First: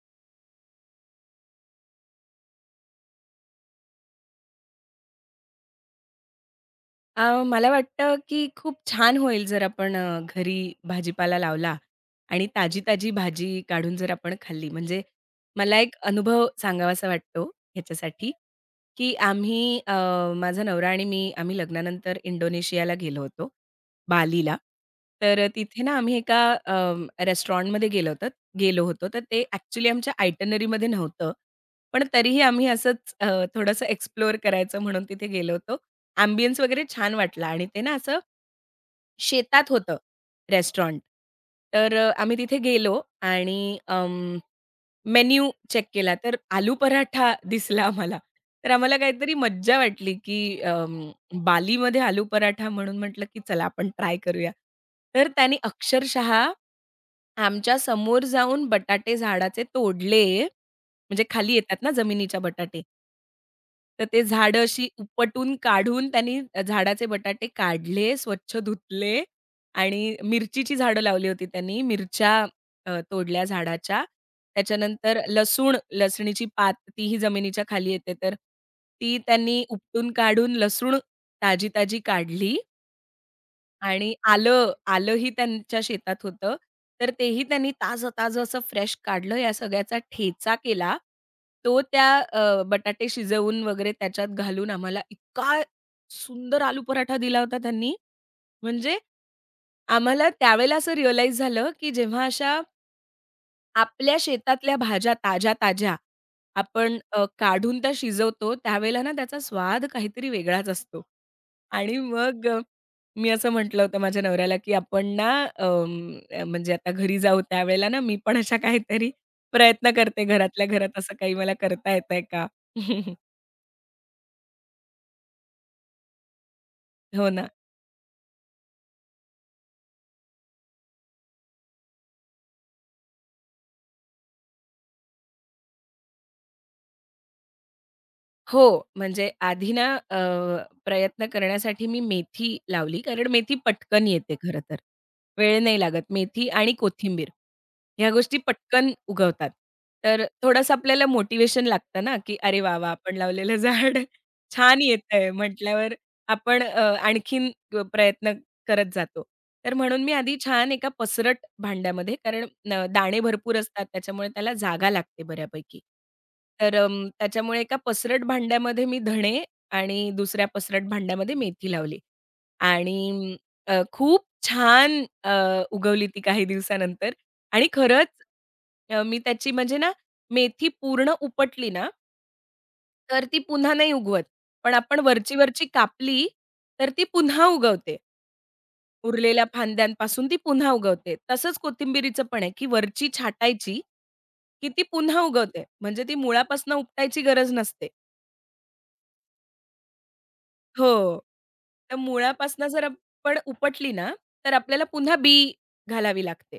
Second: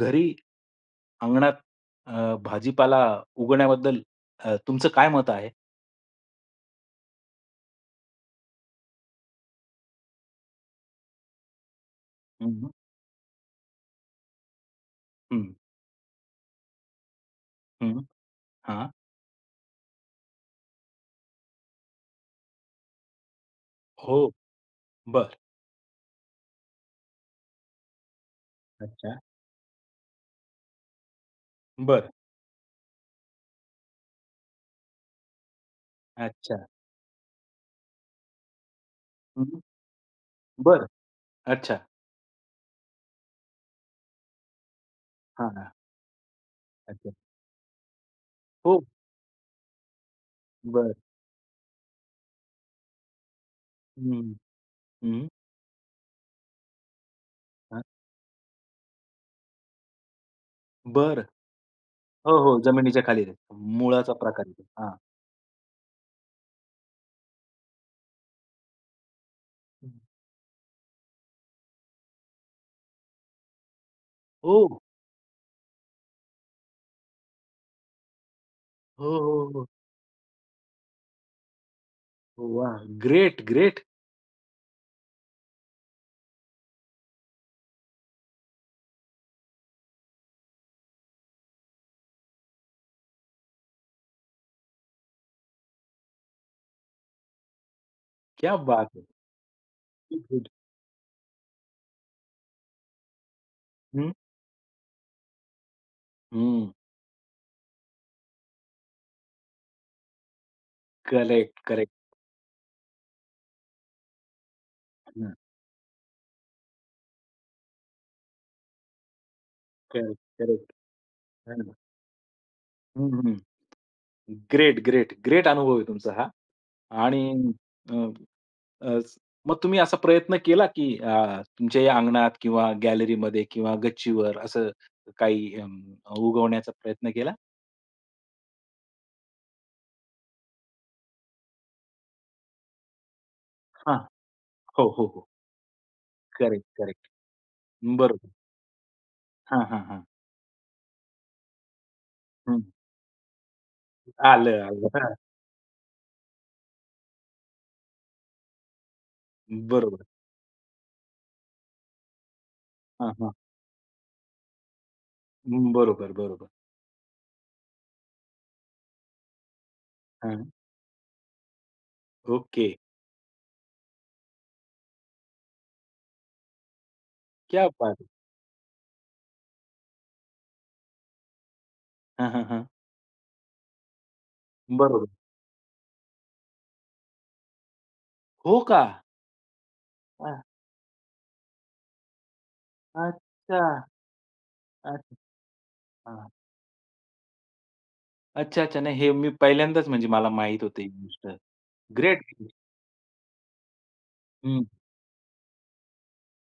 घरी अंगणात भाजीपाला उगवण्याबद्दल तुमचं काय मत आहे? मला वाटतं, की खूप छान होईल जर आपण घरी भाजीपाला लावला आणि हं, हं. ताजी-ताजी भाजी काढून जर आपण खाल्ली. म्हणजे हं, मला एक अनुभव सांगावासा वाटतो ह्याच्यासाठी, हां. की आम्ही माझा नवरा आणि मी आम्ही लग्नानंतर इंडोनेशियाला गेलो होतो, हो. बालीला. बरं. तर तिथे ना आम्ही एका रेस्टॉरंटमध्ये गेलो होतो. अच्छा. तर ते ॲक्चुअली आमच्या आयटनरीमध्ये नव्हतं. पण बरं. तरीही आम्ही असंच थोडंसं एक्सप्लोअर करायचं म्हणून तिथे गेलो होतो. अच्छा. अँबियन्स वगैरे छान वाटला आणि ते ना असं हं, हं. शेतात होतं बरं. रेस्टॉरंट. अच्छा. तर आम्ही तिथे गेलो आणि मेन्यू हां, हां. चेक केला तर आलू अच्छा. पराठा दिसला आम्हाला. तर हो. आम्हाला काहीतरी मज्जा वाटली, की बरं. बालीमध्ये आलू पराठा म्हणून म्हटलं, की चला आपण ट्राय हं, करूया. हं. तर त्याने अक्षरशः आमच्या हां. समोर जाऊन बटाटे झाडाचे तोडले, म्हणजे बरं. खाली येतात ना हो, जमिनीच्या हो. बटाटे. जमिनीच्या खाली तर मुळाचा ते प्रकार आहे झाडं तो. अशी हां. उपटून काढून त्यांनी झाडाचे बटाटे काढले, स्वच्छ धुतले आणि मिरचीची झाडं लावली होती त्यांनी. मिरच्या तोडल्या झाडाच्या. हो. त्याच्यानंतर लसूण, लसणीची पात तीही जमिनीच्या खाली येते. तर हो, ती हो, त्यांनी हो. उपटून काढून लसूण ताजी-ताजी काढली. वाह! Great, great. आणि आलं, आलंही त्यांच्या शेतात होतं. तर तेही त्यांनी ताजं-ताजं असं फ्रेश काढलं. या सगळ्याचा ठेचा केला. तो त्या बटाटे शिजवून वगैरे त्याच्यात घालून आम्हाला इतका सुंदर आलू पराठा दिला होता त्यांनी. क्या बात म्हणजे है! आम्हाला गुड. त्यावेळेला असं रिअलाईज झालं, की जेव्हा अशा हं, आपल्या शेतातल्या भाज्या ताज्या-ताज्या हं. आपण काढून त्या शिजवतो, त्यावेळेला ना त्याचा स्वाद काहीतरी वेगळाच असतो. Correct, correct. आणि मग मी असं म्हटलं होतं माझ्या नवऱ्याला, की आपण ना हं. म्हणजे आता घरी जाऊ त्यावेळेला ना मी पण अशा काहीतरी प्रयत्न करेक्ट, करते घरातल्या करेक्ट. घरात असं काही मला करता येतंय का? हं, हं. ग्रेट, ग्रेट, ग्रेट अनुभव आहे तुमचा हा. आणि हो ना. अ, अ, स- मग तुम्ही असा प्रयत्न केला, की तुमच्या या अंगणात किंवा गॅलरीमध्ये किंवा गच्चीवर असं काही उगवण्याचा प्रयत्न केला? हो, म्हणजे आधी ना अ, प्रयत्न करण्यासाठी मी मेथी लावली, कारण मेथी हां. पटकन येते खरं तर. हो, हो, हो. वेळ नाही लागत. मेथी करेक्ट, आणि करेक्ट. कोथिंबीर ह्या बरोबर. गोष्टी पटकन उगवतात. हां, हां, हां. तर थोडंसं आपल्याला मोटिवेशन लागतं ना, की हं. "अरे वाह, वाह! आपण लावलेलं झाड आलं, छान आलं. हां. येतंय" म्हटल्यावर आपण आणखीन प्रयत्न करत जातो. तर म्हणून बरोबर. मी आधी छान एका पसरट भांड्यामध्ये कारण न हां, दाणे हां. भरपूर असतात त्याच्यामुळे त्याला जागा लागते बऱ्यापैकी. बरोबर, बरोबर. तर त्याच्यामुळे एका पसरट भांड्यामध्ये मी धणे आणि हां. दुसऱ्या पसरट भांड्यामध्ये मेथी लावली. ओके. आणि खूप छान उगवली ती काही दिवसानंतर क्या आणि बात है! खरंच मी त्याची म्हणजे ना मेथी पूर्ण उपटली ना, हां, हां, हां. तर ती पुन्हा नाही उगवत. पण आपण बरोबर. वरची-वरची कापली, तर ती पुन्हा उगवते. हो का? उरलेल्या फांद्यांपासून अ, ती पुन्हा उगवते. तसंच कोथिंबिरीचं पण आहे, की वरची अच्छा, छाटायची, की ती अच्छा. पुन्हा उगवते. म्हणजे ती मुळापासून उपटायची गरज नसते. अच्छा, अच्छा. नाही, हे मी पहिल्यांदाच म्हणजे मला माहीत होतं ही हो. गोष्ट. तर ग्रेट. मुळापासून जर आपण उपटली ना, तर हं. आपल्याला पुन्हा बी घालावी लागते.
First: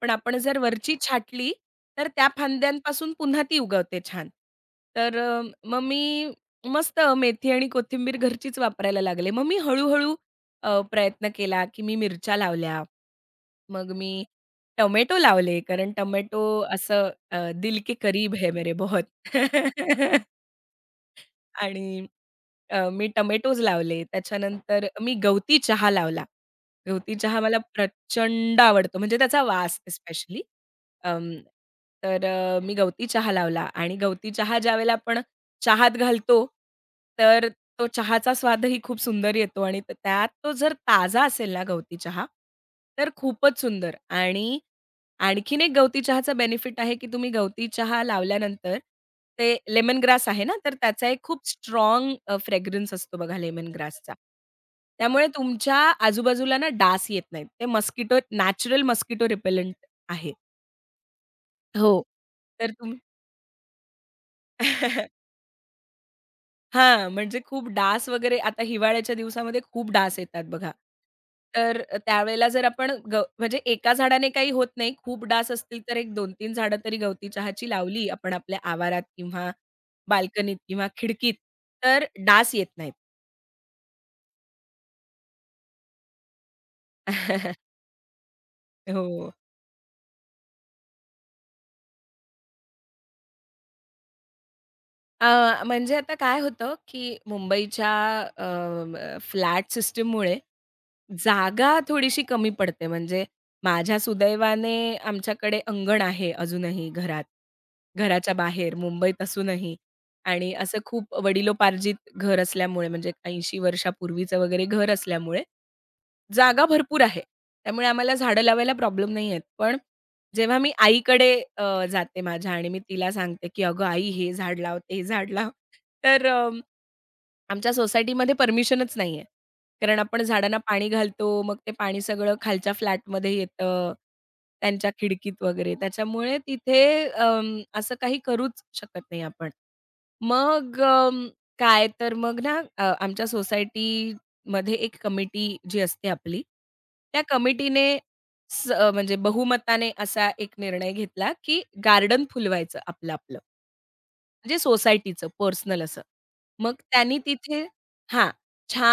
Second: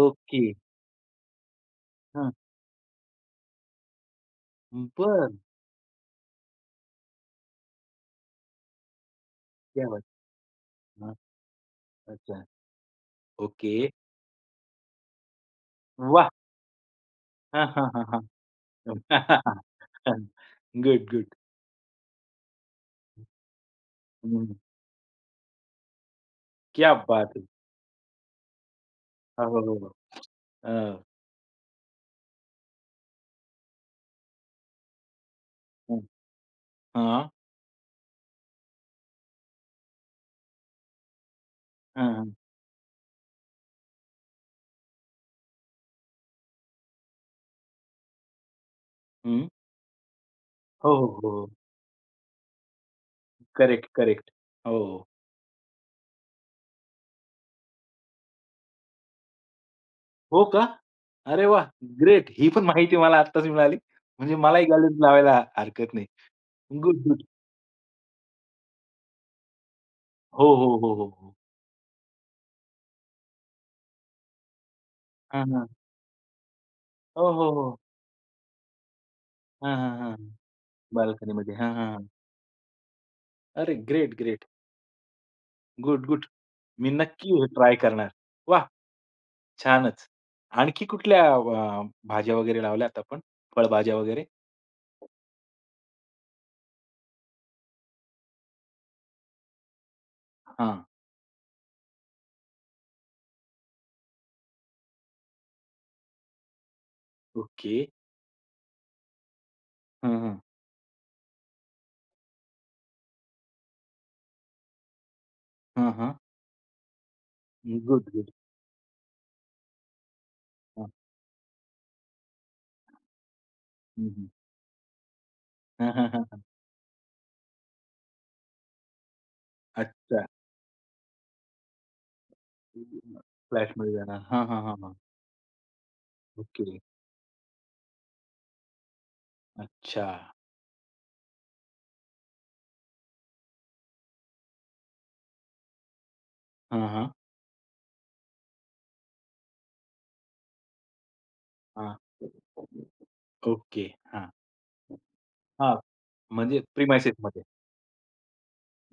पण आपण जर वरची छाटली, तर त्या हां. फांद्यांपासून पुन्हा ती उगवते छान. तर बरं. मग मी मस्त मेथी आणि कोथिंबीर घरचीच वापरायला लागले. मग मी क्या बात हळू है! हां. प्रयत्न केला, की मी मिरच्या अच्छा. लावल्या. ओके. मग मी टोमॅटो लावले, कारण वाह! टोमॅटो असं हां, दिल हां, के हां, हां. करीब है मेरे बहुत गुड, गुड. आणि मी टोमॅटोज लावले. हं. त्याच्यानंतर मी गवती चहा लावला. क्या गवती बात चहा है! मला प्रचंड आवडतो, म्हणजे त्याचा हा, हो, हो, वास हो. स्पेशली. अ, अं, तर मी गवती चहा लावला आणि गवती चहा ज्यावेळेला आपण चहात हं. घालतो, हां. तर तो चहाचा स्वादही खूप सुंदर येतो आणि त्यात तो जर ताजा असेल ना गवती हां, चहा, हां. तर खूपच सुंदर आणि आणखीन एक गवती चहाचा बेनिफिट आहे, की तुम्ही गवती चहा लावल्यानंतर हं. ते लेमन ग्रास आहे ना, तर हो, त्याचा हो, एक खूप हो. स्ट्रॉंग फ्रेग्रन्स असतो बघा लेमन करेक्ट, ग्रासचा. करेक्ट. हो, हो. त्यामुळे तुमच्या आजूबाजूला ना डास येत नाहीत. ते मस्किटो नॅचरल मस्किटो रिपेलंट आहे. हो का? अरे वाह! हो. ग्रेट. ही पण तर माहिती तुम्ही मला आत्ताच मिळाली. म्हणजे मलाही गॅलरीत लावायला हरकत नाही. गुड, हां, गुड. म्हणजे खूप डास वगैरे आता हिवाळ्याच्या दिवसामध्ये खूप डास येतात हो, बघा. हो, हो, हो, हो. तर त्यावेळेला जर आपण म्हणजे एका झाडाने काही होत नाही. खूप डास असतील तर एक 2 तीन झाडं तरी गवती हो, हो, हो. चहाची लावली आपण आपल्या आवारात किंवा हां, हां, हां. बाल्कनीत किंवा खिडकीत, बाल्कनीमध्ये. हां, हां, तर हां. डास येत नाहीत. अरे ग्रेट, ग्रेट. Good, good. मी नक्की हे ट्राय करणार. वाह! हो. छानच. आणखी कुठल्या भाज्या वगैरे लावल्यात आपण? फळभाज्या वगैरे? म्हणजे आता काय होतं, की मुंबईच्या फ्लॅट सिस्टममुळे हां. जागा थोडीशी कमी पडते. म्हणजे माझ्या सुदैवाने आमच्याकडे अंगण आहे अजूनही घरात, ओके. घराच्या बाहेर मुंबईत असूनही हां, हां. आणि असं खूप वडिलोपार्जित घर असल्यामुळे म्हणजे 80 वर्षापूर्वीचं वगैरे घर असल्यामुळे, हां, हां. जागा भरपूर आहे. त्यामुळे गुड, आम्हाला गुड. झाडं लावायला प्रॉब्लेम नाही आहेत. पण जेव्हा मी हां. आईकडे जाते माझ्या आणि मी तिला सांगते, की "अगं आई हं, हं. हे झाड लाव, ते झाड लाव." हां, हां, हां, तर हां. आमच्या सोसायटीमध्ये परमिशनच नाहीये. कारण आपण अच्छा. झाडांना पाणी घालतो, मग ते पाणी सगळं खालच्या फ्लॅटमध्ये फ्लॅटमध्ये येतं, जाणार. हां, हां, हां, त्यांच्या हां. खिडकीत वगैरे. त्याच्यामुळे ओके. तिथे असं काही करूच शकत नाही आपण. अच्छा. मग काय तर मग ना आमच्या सोसायटीमध्ये एक कमिटी जी असते आपली, हां, हां. त्या कमिटीने म्हणजे बहुमताने असा एक निर्णय घेतला, की हां. गार्डन फुलवायचं आपलं-आपलं. ओके. हां. म्हणजे सोसायटीचं हां. पर्सनल असं. म्हणजे मग त्यांनी प्रिमाइसेसमध्ये. तिथे हां,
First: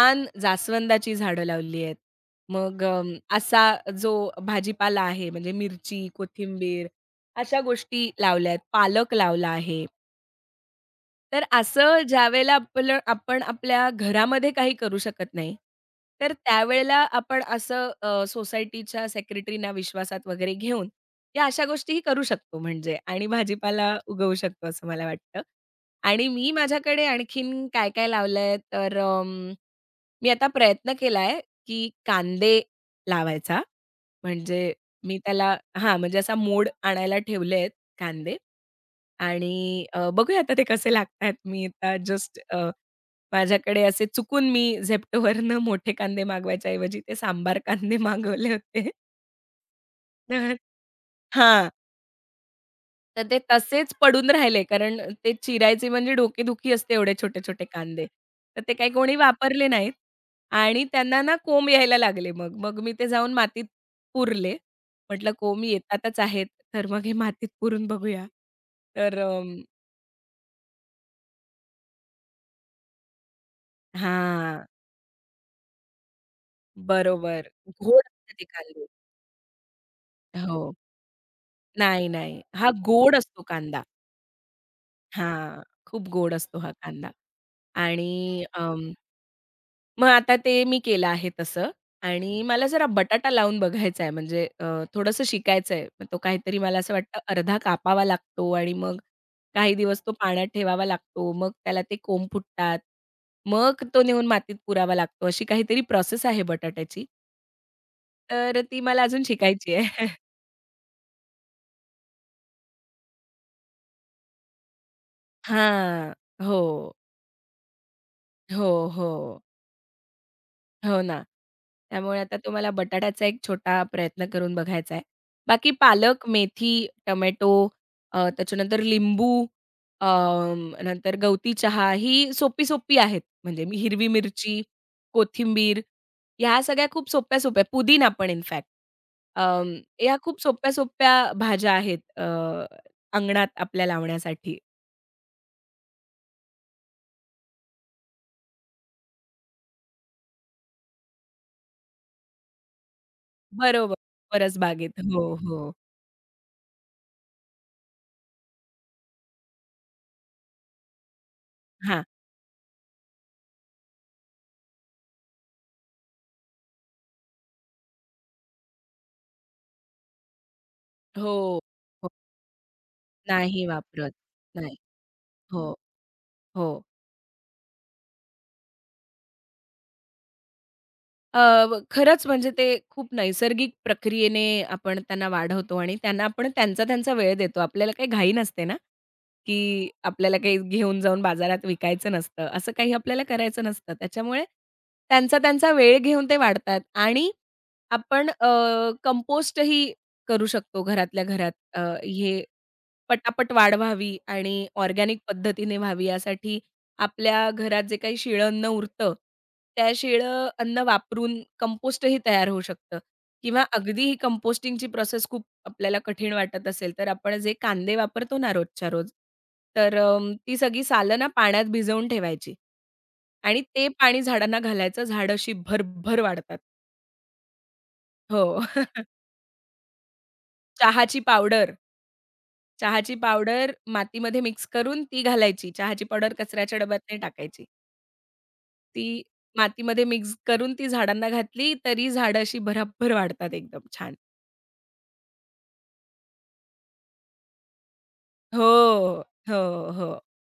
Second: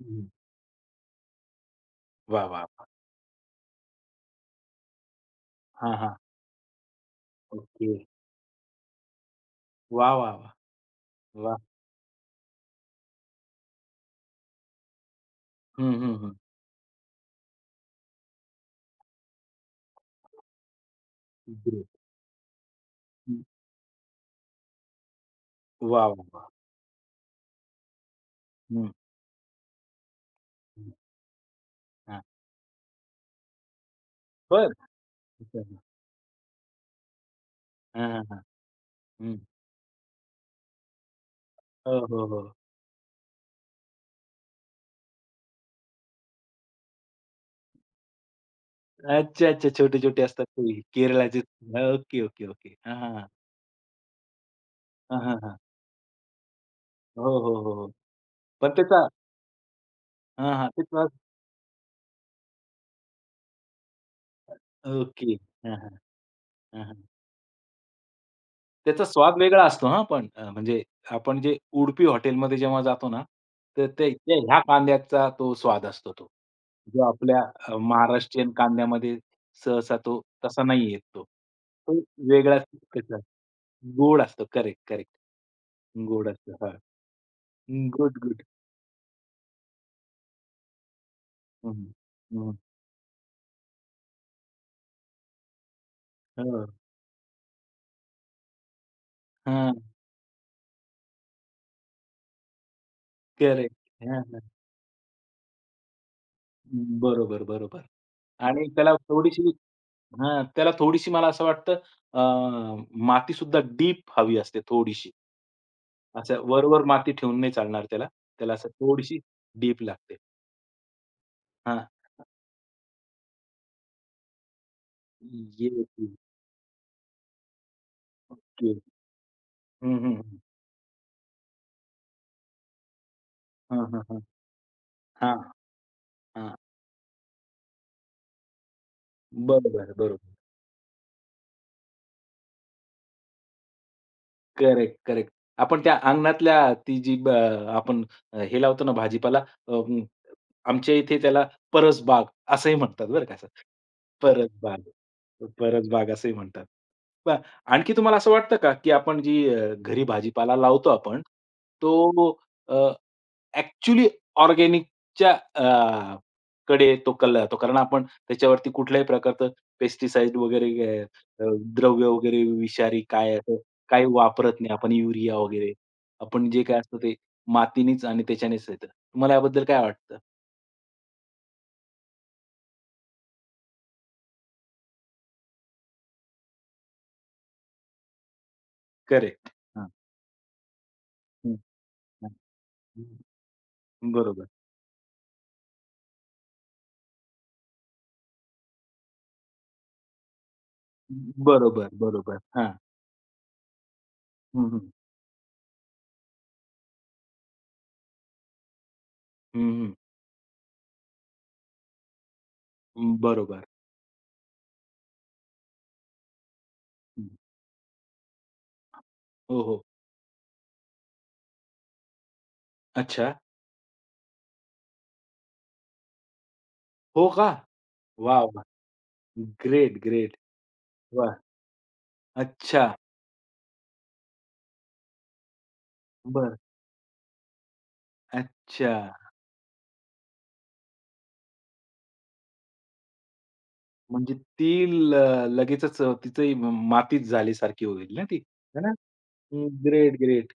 हं. जास्वंदाची झाडं लावली आहेत. वाह, वाह, मग वाह! असा जो भाजीपाला आहे म्हणजे हां, मिरची, हां. कोथिंबीर अशा ओके. गोष्टी लावल्यात. पालक लावला आहे. वाह, वाह, वाह! तर वाह! असं ज्यावेळेला आपलं आपण आपल्या घरामध्ये काही करू शकत नाही, हं, हं, तर हं. त्यावेळेला आपण असं सोसायटीच्या सेक्रेटरीना विश्वासात वगैरे घेऊन, या अशा ग्रेट. गोष्टीही करू शकतो म्हणजे आणि हं. भाजीपाला उगवू शकतो असं मला वाटतं. वाह, वाह, आणि वाह! मी माझ्याकडे आणखीन काय-काय लावलंय हं, तर मी आता हं. प्रयत्न केलाय, की हां. कांदे लावायचा. बरं. म्हणजे मी त्याला अच्छा. हां, म्हणजे असा मोड आणायला ठेवले आहेत हां, हां, कांदे. हां. हं. आणि बघूया आता ते कसे लागतायत. मी आता हो, हो, जस्ट हो. माझ्याकडे असे चुकून मी Zeptoवरनं मोठे कांदे मागवायच्या ऐवजी ते सांबार कांदे मागवले होते. अच्छा, अच्छा. छोटे-छोटे असतात तर ते केरळाचे. हां, हां, ओके, ओके, ओके. हां, हां, हां. तर ते तसेच पडून राहिले. कारण हां, ते हां, हां. चिरायचे म्हणजे डोकेदुखी असते एवढे हो, हो, छोटे-छोटे हो, हो. कांदे. तर पण ते काही त्याचा. कोणी वापरले नाहीत हां, हां. आणि त्याचा. त्यांना ना कोंब यायला लागले मग. मग मी ते जाऊन मातीत पुरले. ओके. म्हटलं कोंब हां, हां. येतातच आहेत, हां, तर हां. मग हे मातीत पुरून बघूया. त्याचा तर स्वाद अ, वेगळा असतो, हां, पण म्हणजे आपण जे उडुपी हॉटेलमध्ये जेव्हा जातो ना, तर ते ते ह्या हां. कांद्याचा तो स्वाद असतो तो. जो आपल्या बरोबर. गोड असते ते महाराष्ट्रीयन कांदे. कांद्यामध्ये सहसा तो तसा हो. नाही येत तो. तो नाही, नाही. वेगळाच हा त्याचा गोड असतो कांदा. गोड असतो. Correct, correct. हां, खूप गोड गोड असतो. असतो हा हां. कांदा आणि गुड, गुड. मग आता ते मी केलं आहे तसं हं, आणि हं. मला जरा बटाटा लावून बघायचा आहे म्हणजे थोडंसं शिकायचं आहे. मग तो काहीतरी हो. मला असं वाटतं अर्धा कापावा लागतो आणि मग काही हां. दिवस तो पाण्यात ठेवावा लागतो. मग त्याला ते कोंब फुटतात. करेक्ट. मग तो हां, नेऊन हां. मातीत पुरावा लागतो. अशी काहीतरी प्रोसेस आहे बटाट्याची. बरोबर, बरोबर. तर आणि ती त्याला मला अजून थोडीशी शिकायची आहे. हां, त्याला थोडीशी मला असं वाटतं अ, मातीसुद्धा डीप हवी असते थोडीशी. हां. असं वर-वर हो, माती ठेवून नाही चालणार त्याला. त्याला असं हो, थोडीशी हो. डीप लागते. हो ना. हां. त्यामुळे आता तुम्हाला बटाट्याचा एक छोटा प्रयत्न करून बघायचा आहे. बाकी येस, पालक, मेथी, टोमॅटो त्याच्यानंतर लिंबू अ, नंतर गवती चहा ही सोपी-सोपी आहेत. म्हणजे मी हां, हां, हिरवी हां. मिरची, हां, कोथिंबीर हां. ह्या सगळ्या खूप सोप्या-सोप्या पुदिना पण इन फॅक्ट बरोबर, या बरोबर. खूप सोप्या-सोप्या भाज्या आहेत अंगणात आपल्या लावण्यासाठी. Correct, correct. आपण त्या अंगणातल्या ती जी ब आपण अ, हे लावतो ना भाजीपाला अ, आमच्या इथे त्याला परसबाग असंही म्हणतात बरं का असं. बरोबर. परसबाग, परसबागेत. हो, हो. परसबाग असंही म्हणतात. पहा, आणखी तुम्हाला असं वाटतं का, की आपण जी घरी भाजीपाला लावतो आपण, हां. तो अ ॲक्चुअली ऑर्गॅनिकच्या कडे तो कल जातो. कारण आपण त्याच्यावरती कुठल्याही प्रकारचं पेस्टिसाइड वगैरे अ, अ, हो, द्रव्य हो. वगैरे विषारी काय असं नाही काही वापरत. वापरत नाही नाही. आपण, युरिया हो, वगैरे. आपण जे काय हो. असतं ते मातीनेच आणि त्याच्यानेच येतं. तुम्हाला याबद्दल काय वाटतं? अ, व खरंच म्हणजे ते खूप नैसर्गिक प्रक्रियेने आपण त्यांना वाढवतो आणि त्यांना आपण त्यांचा-त्यांचा वेळ देतो. आपल्याला काही घाई नसते ना, करेक्ट. हां. की आपल्याला काही घेऊन जाऊन हं, बाजारात विकायचं हं. नसतं. असं काही आपल्याला हं. करायचं नसतं. त्याच्यामुळे बरोबर. त्यांचा-त्यांचा वेळ घेऊन ते वाढतात आणि आपण कंपोस्टही करू शकतो घरातल्या घरात. बरोबर, बरोबर. हे हां. पटापट वाढ व्हावी आणि हं, हं. ऑर्गॅनिक पद्धतीने व्हावी यासाठी आपल्या घरात जे काही शिळं अन्न उरतं, हं, त्या हं. शिळं अन्न वापरून कंपोस्टही तयार होऊ शकतं हं, बरोबर. किंवा अगदी ही कंपोस्टिंगची प्रोसेस खूप आपल्याला कठीण वाटत असेल, तर हं. आपण जे कांदे वापरतो ना रोजच्या रोज, हो, हो. तर ती सगळी सालं ना पाण्यात भिजवून ठेवायची अच्छा. आणि ते पाणी झाडांना घालायचं. झाडं अशी भरभर वाढतात. हो का? वाह! हो. वाह! Great, great. चहाची वाह! पावडर अच्छा. चहाची पावडर मातीमध्ये मिक्स करून ती घालायची. चहाची पावडर बरं. कचऱ्याच्या डब्यात नाही टाकायची. अच्छा. ती मातीमध्ये मिक्स करून ती झाडांना घातली, तरी झाडं अशी भराभर वाढतात एकदम छान. म्हणजे ती ल लगेचच तिचंही मातीच झाल्यासारखी होईल ना ती, हो, है ना? हो, हो. Great, great.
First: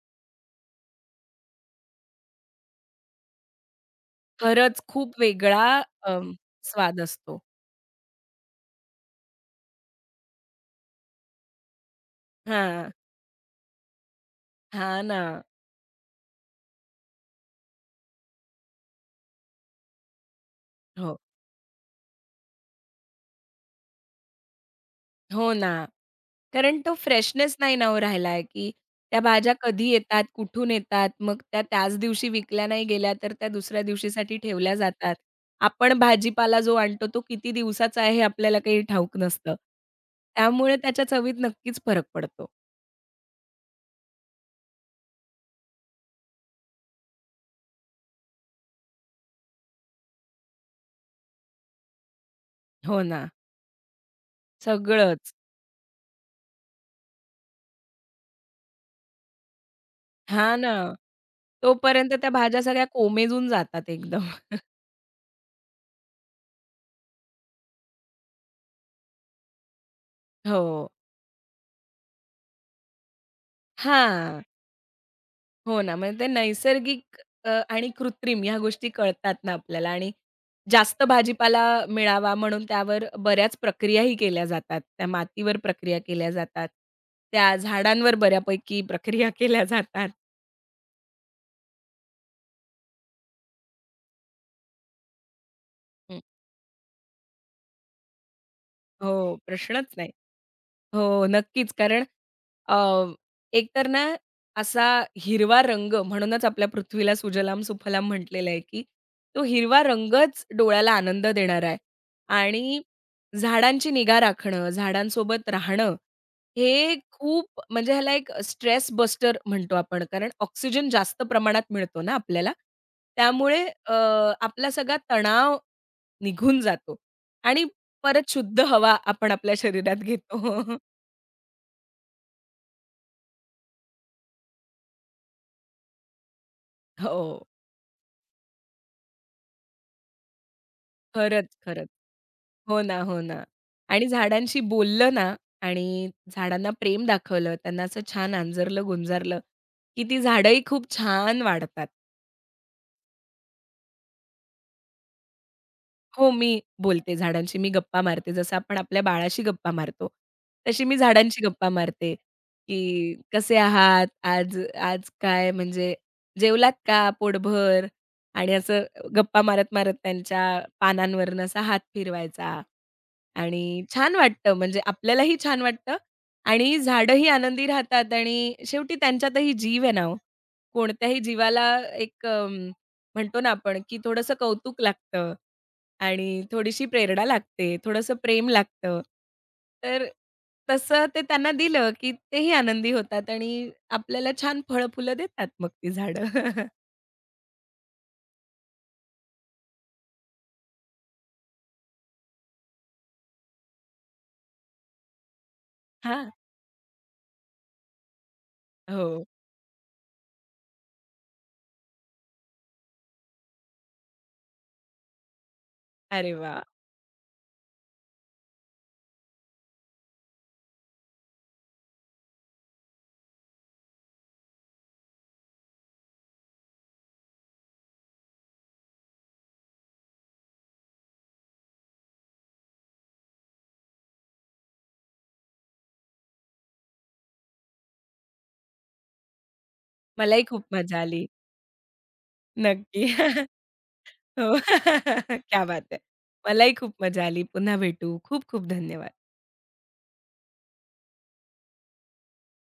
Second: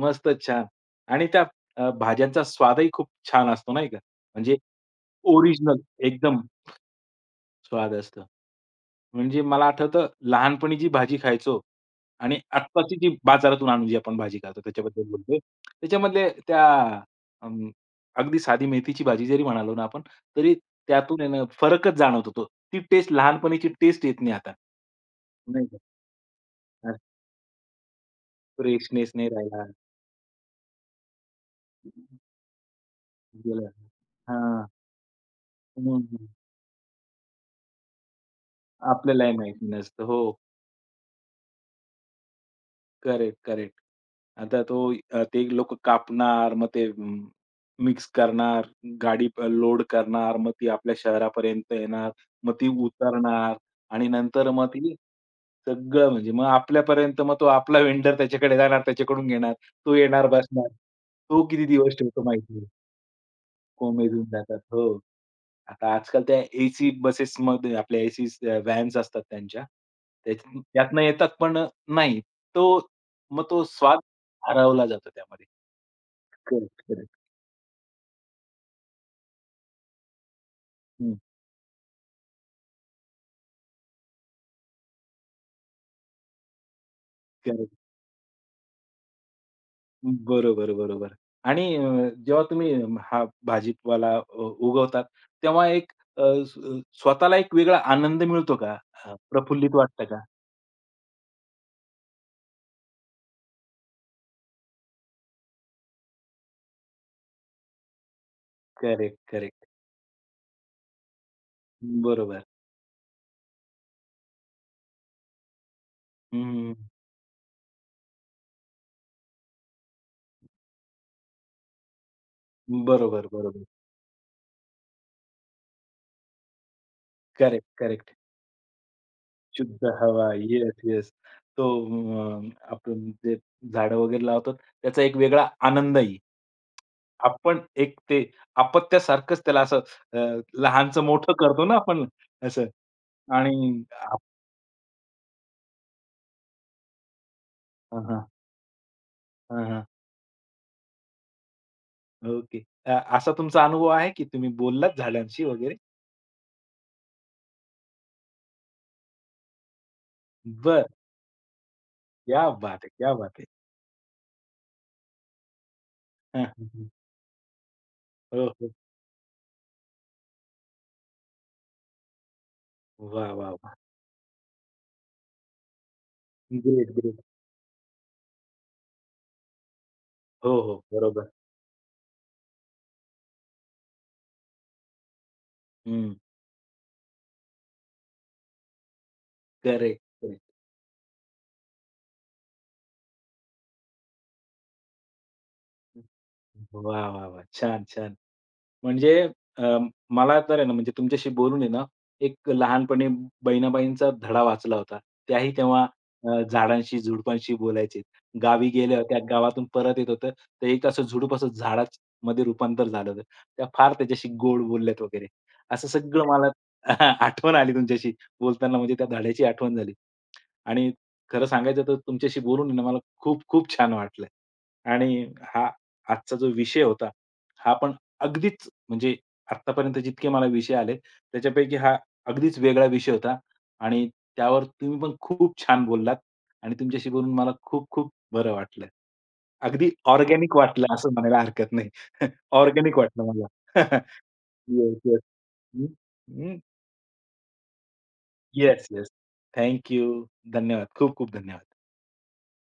मस्त छान. आणि त्या भाज्यांचा स्वादही खूप छान असतो नाही का? म्हणजे खरंच खूप वेगळा ओरिजिनल अ, एकदम. स्वाद असतो. स्वाद असतं. म्हणजे मला आठवतं लहानपणी जी भाजी खायचो आणि हां. आत्ताची जी बाजारातून आणून जी आपण भाजी खातो त्याच्याबद्दल हां ना. बोलतोय. त्याच्यामधले त्या अं, अगदी साधी मेथीची भाजी जरी म्हणालो ना आपण, तरी हो. त्यातून आहे ना फरकच जाणवत होतो. ती टेस्ट, लहानपणीची टेस्ट येत नाही आता. हो नाही का? ना. कारण तो फ्रेशनेस नाही ना हो राहिला, की फ्रेशनेस त्या नाही भाज्या राहिला. कधी येतात, कुठून येतात, मग त्या त्याच दिवशी विकल्या नाही गेल्या, तर त्या गेलं. दुसऱ्या दिवशीसाठी हां. ठेवल्या जातात. हं, आपण हं. भाजीपाला जो आणतो, तो किती दिवसाचा आहे हे आपल्याला काही ठाऊक आपल्यालाही नसतं. माहिती नसतं. हो. त्यामुळे त्याच्या चवीत नक्कीच फरक पडतो. Correct, correct. आता ते लोकं कापणार, मग ते मिक्स करणार, गाडी लोड करणार, मग ती आपल्या शहरापर्यंत येणार, मग ती हो ना. उतरणार आणि नंतर मग ती सगळंच. सगळं म्हणजे मग आपल्यापर्यंत, मग तो आपला व्हेंडर त्याच्याकडे जाणार, त्याच्याकडून घेणार, तो येणार, हां बसणार. ना. तो किती दिवस तोपर्यंत ठेवतो, त्या भाज्या माहिती. सगळ्या कोमेजून जातात कोमेजून एकदम. जातात. हो. आता आजकाल त्या एसी बसेसमध्ये, आपल्या एसी व्हॅन्स असतात त्यांच्या. हो. त्यातनं येतात पण नाही. तो मग तो स्वाद हां. हरवला जातो त्यामध्ये. हो ना, म्हणजे ते करेक्ट, करेक्ट. नैसर्गिक आणि कृत्रिम ह्या गोष्टी कळतात ना आपल्याला आणि जास्त हं. भाजीपाला मिळावा म्हणून त्यावर बऱ्याच प्रक्रियाही केल्या जातात. त्या मातीवर प्रक्रिया केल्या जातात. त्या करेक्ट. झाडांवर बऱ्यापैकी प्रक्रिया केल्या जातात. बरोबर, बरोबर. आणि जेव्हा तुम्ही हा भाजीपाला उगवतात, तेव्हा एक हं. अ, स्व स्वतःला एक वेगळा आनंद मिळतो का? हो, प्रफुल्लित प्रश्नच वाटतं नाही. का? हो, नक्कीच. कारण अ, एकतर ना असा हिरवा रंग म्हणूनच आपल्या पृथ्वीला सुजलाम सुफलाम म्हटलेलं आहे, की करेक्ट, तो करेक्ट. हिरवा रंगच डोळ्याला आनंद देणारा आहे. बरोबर. आणि झाडांची निगा राखणं, झाडांसोबत राहणं, हं, हे खूप म्हणजे ह्याला एक स्ट्रेस बस्टर म्हणतो आपण. कारण ऑक्सिजन जास्त प्रमाणात मिळतो ना आपल्याला. बरोबर, बरोबर. त्यामुळे आपला सगळा तणाव निघून जातो आणि करेक्ट, करेक्ट. परत शुद्ध हवा आपण आपल्या शुद्ध शरीरात हवा. येस, घेतो. येस. तो अ, आपण जे झाडं वगैरे लावतो त्याचा एक वेगळा आनंदही. हो. आपण एक ते अपत्यासारखंच त्याला असं अ, लहानचं मोठं खरंच, करतो ना खरंच. आपण असं. हो ना, हो ना. आणि आणि आप झाडांशी बोललं ना आणि झाडांना प्रेम दाखवलं, त्यांना असं हां, हां. छान अंजरलं, गुंजारलं, हां, हां. की ती झाडंही खूप छान वाढतात. ओके. असा तुमचा अनुभव आहे, की तुम्ही बोललात झाडांशी वगैरे? हो, मी बोलते झाडांशी. मी गप्पा मारते. जसं आपण आपल्या बाळाशी गप्पा मारतो, तशी बरं. मी झाडांशी गप्पा मारते, क्या बात है! क्या की बात है! "कसे आहात? आज आज काय म्हणजे हं, हं, जेवलात हं. का पोटभर?" हो, आणि हो. असं गप्पा मारत-मारत त्यांच्या पानांवरनं असा हात फिरवायचा वाह, वाह, वाह! आणि छान वाटतं म्हणजे आपल्यालाही छान वाटतं आणि ग्रेट, ग्रेट. झाडंही आनंदी राहतात आणि शेवटी त्यांच्यातही जीव आहे ना ओ. हो, हो. कोणत्याही बरोबर. जीवाला एक म्हणतो ना आपण, की थोडंसं कौतुक लागतं हं. आणि थोडीशी प्रेरणा लागते, थोडंसं प्रेम लागतं. करेक्ट, तर करेक्ट. तसं ते त्यांना दिलं, की तेही आनंदी होतात आणि आपल्याला छान फळं-फुलं देतात मग ती झाडं. वाह, वाह, वाह! छान, छान. म्हणजे अ, मला तर आहे ना, म्हणजे तुमच्याशी बोलून आहे ना, एक लहानपणी बहिणाबाईंचा धडा वाचला होता. त्याही तेव्हा हां. झाडांशी, झुडपांशी बोलायचे. गावी गेल्या होत्या, हो. गावातून परत येत होतं. तर एक असं झुडूप असं झाडामध्ये रूपांतर झालं होतं. त्या फार त्याच्याशी गोड बोलल्यात वगैरे. असं सगळं अरे मला वाह! आठवण आली तुमच्याशी बोलताना, म्हणजे त्या धड्याची आठवण झाली. आणि खरं सांगायचं, तर तुमच्याशी बोलून आहे ना, मला खूप खूप छान वाटलं. आणि हा आजचा जो विषय होता, हा पण अगदीच म्हणजे आत्तापर्यंत जितके मला विषय आले, त्याच्यापैकी हा अगदीच वेगळा विषय होता आणि त्यावर तुम्ही पण खूप छान बोललात आणि तुमच्याशी बोलून मला खूप खूप बरं वाटलं. अगदी मलाही ऑर्गॅनिक खूप वाटलं मजा असं आली. म्हणायला हरकत नाही. ऑर्गॅनिक नक्की. वाटलं मला. हो. Yes, yes. क्या बात है! मलाही खूप मजा आली. पुन्हा भेटू. खूप खूप येस, येस. धन्यवाद. थँक धन्यवाद. खूप खूप धन्यवाद.